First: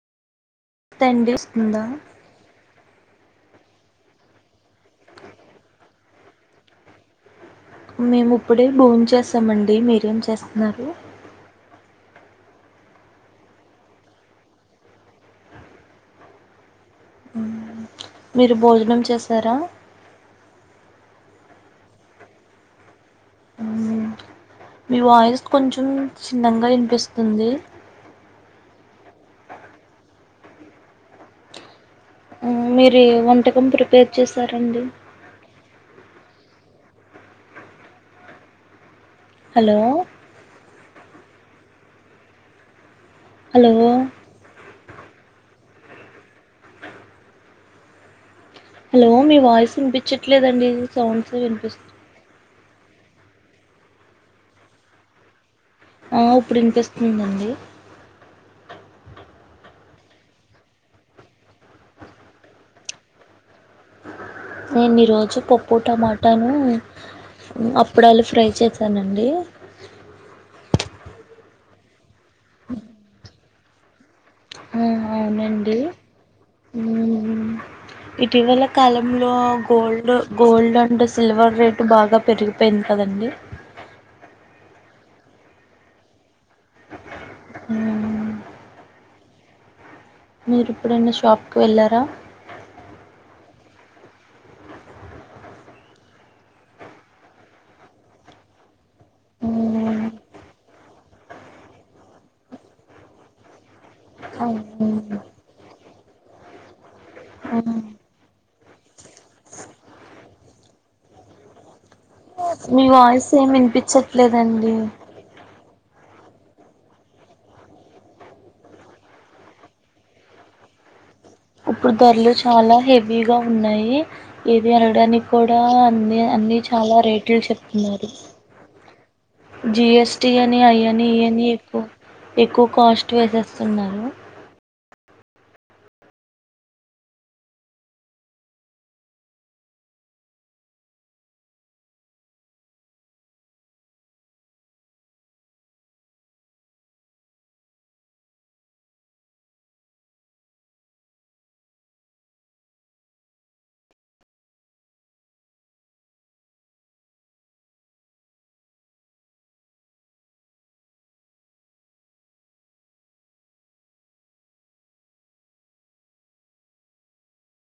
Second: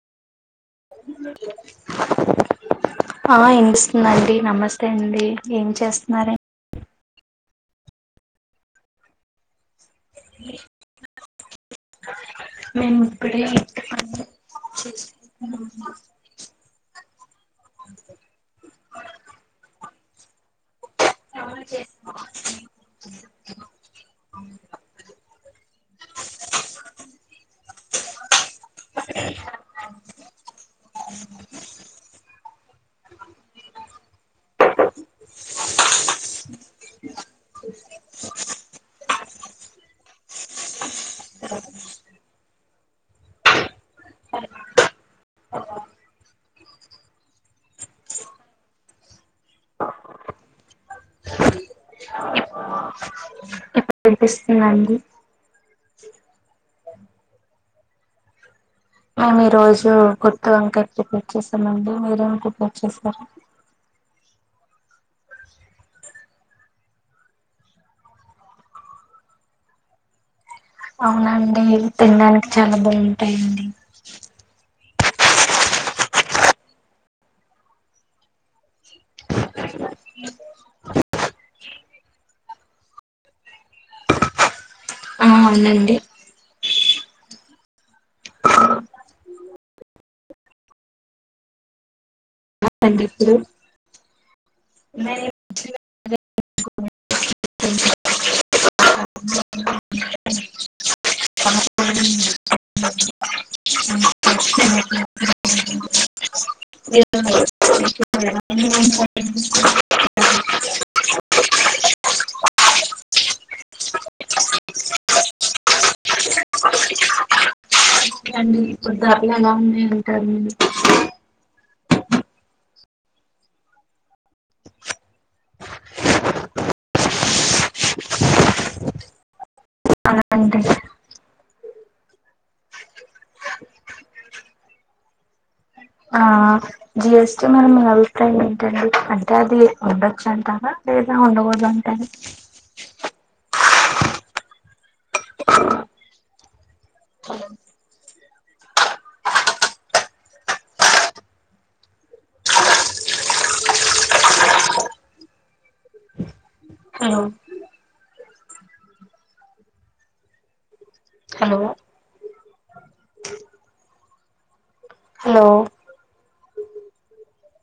తండేస్తుందా ఆ ఇనిపిస్తుందండి నమస్తే అండి ఏం చేస్తున్నారే మేము ఇప్పుడే బోన్ చేసమండి మీరు ఏం చేస్తున్నారు నేను ఇప్పుడే [inaudible] మీరు భోజనం చేశారా ఆ చేసినం మీ వాయిస్ కొంచెం చిన్నంగా ఇనిపిస్తుంది మీరు ఏ వంటకం ప్రిపేర్ చేశారండి హలో అ [inaudible] హలో అ [inaudible] హలో మీ వాయిస్ వినిపించట్లేదండి సౌండ్స్ వినిపిస్తా ఇప్పుడు వినిపిస్తుందా అండి ఆ ఇప్పుడు వినిపిస్తుందండి మీ రోజు గుత్తి వంకాయ ప్రిపేర్ చేసామండి మీరేమి ప్రిపేర్ చేశారు నేను ఈరోజు పప్పు టమాటాను అప్పుడాలు ఫ్రై చేశానండి అవునండి తినడానికి చాలా బాగుంటాయండి [inaudible] ఆ అవునండి ఇటీవల కాలంలో gold gold and silver rate బాగా పెరిగిపొ పెయిన్ కదండి ఆ అవునండి హ మీరు ఎప్పుడన్నా షాప్ కి వెళ్ళారా కందిప్పు [unintelligible] మ [unintelligible] మ్మ్. అవును. మ్మ్. మీ వాయిస్ ఏమి వినిపించట్లేదండి ఓే అండి ఇప్పుడు దరలో ఎలా ఉన్నాయి అంటారుడి ఇప్పుడు ధరలు చాలా హెవీగా ఉన్నాయి ఏది అనడానికి కూడా అన్ని అన్నిీ చాలా రేట్లు చెప్తున్నారు అలా జిఎస్టి అని అండి అయ అని ఇవని ఎక్కువ ఎక్కువ కాస్ట్ వేసేస్తున్నారు ఆ జిఎస్టి మరి మీ అభిప్రాయం ఏంటండి అంటే అది ఉండొచ్చు అంటారా లేదా ఉండకూదు అంటరా అ హలో హలో హలో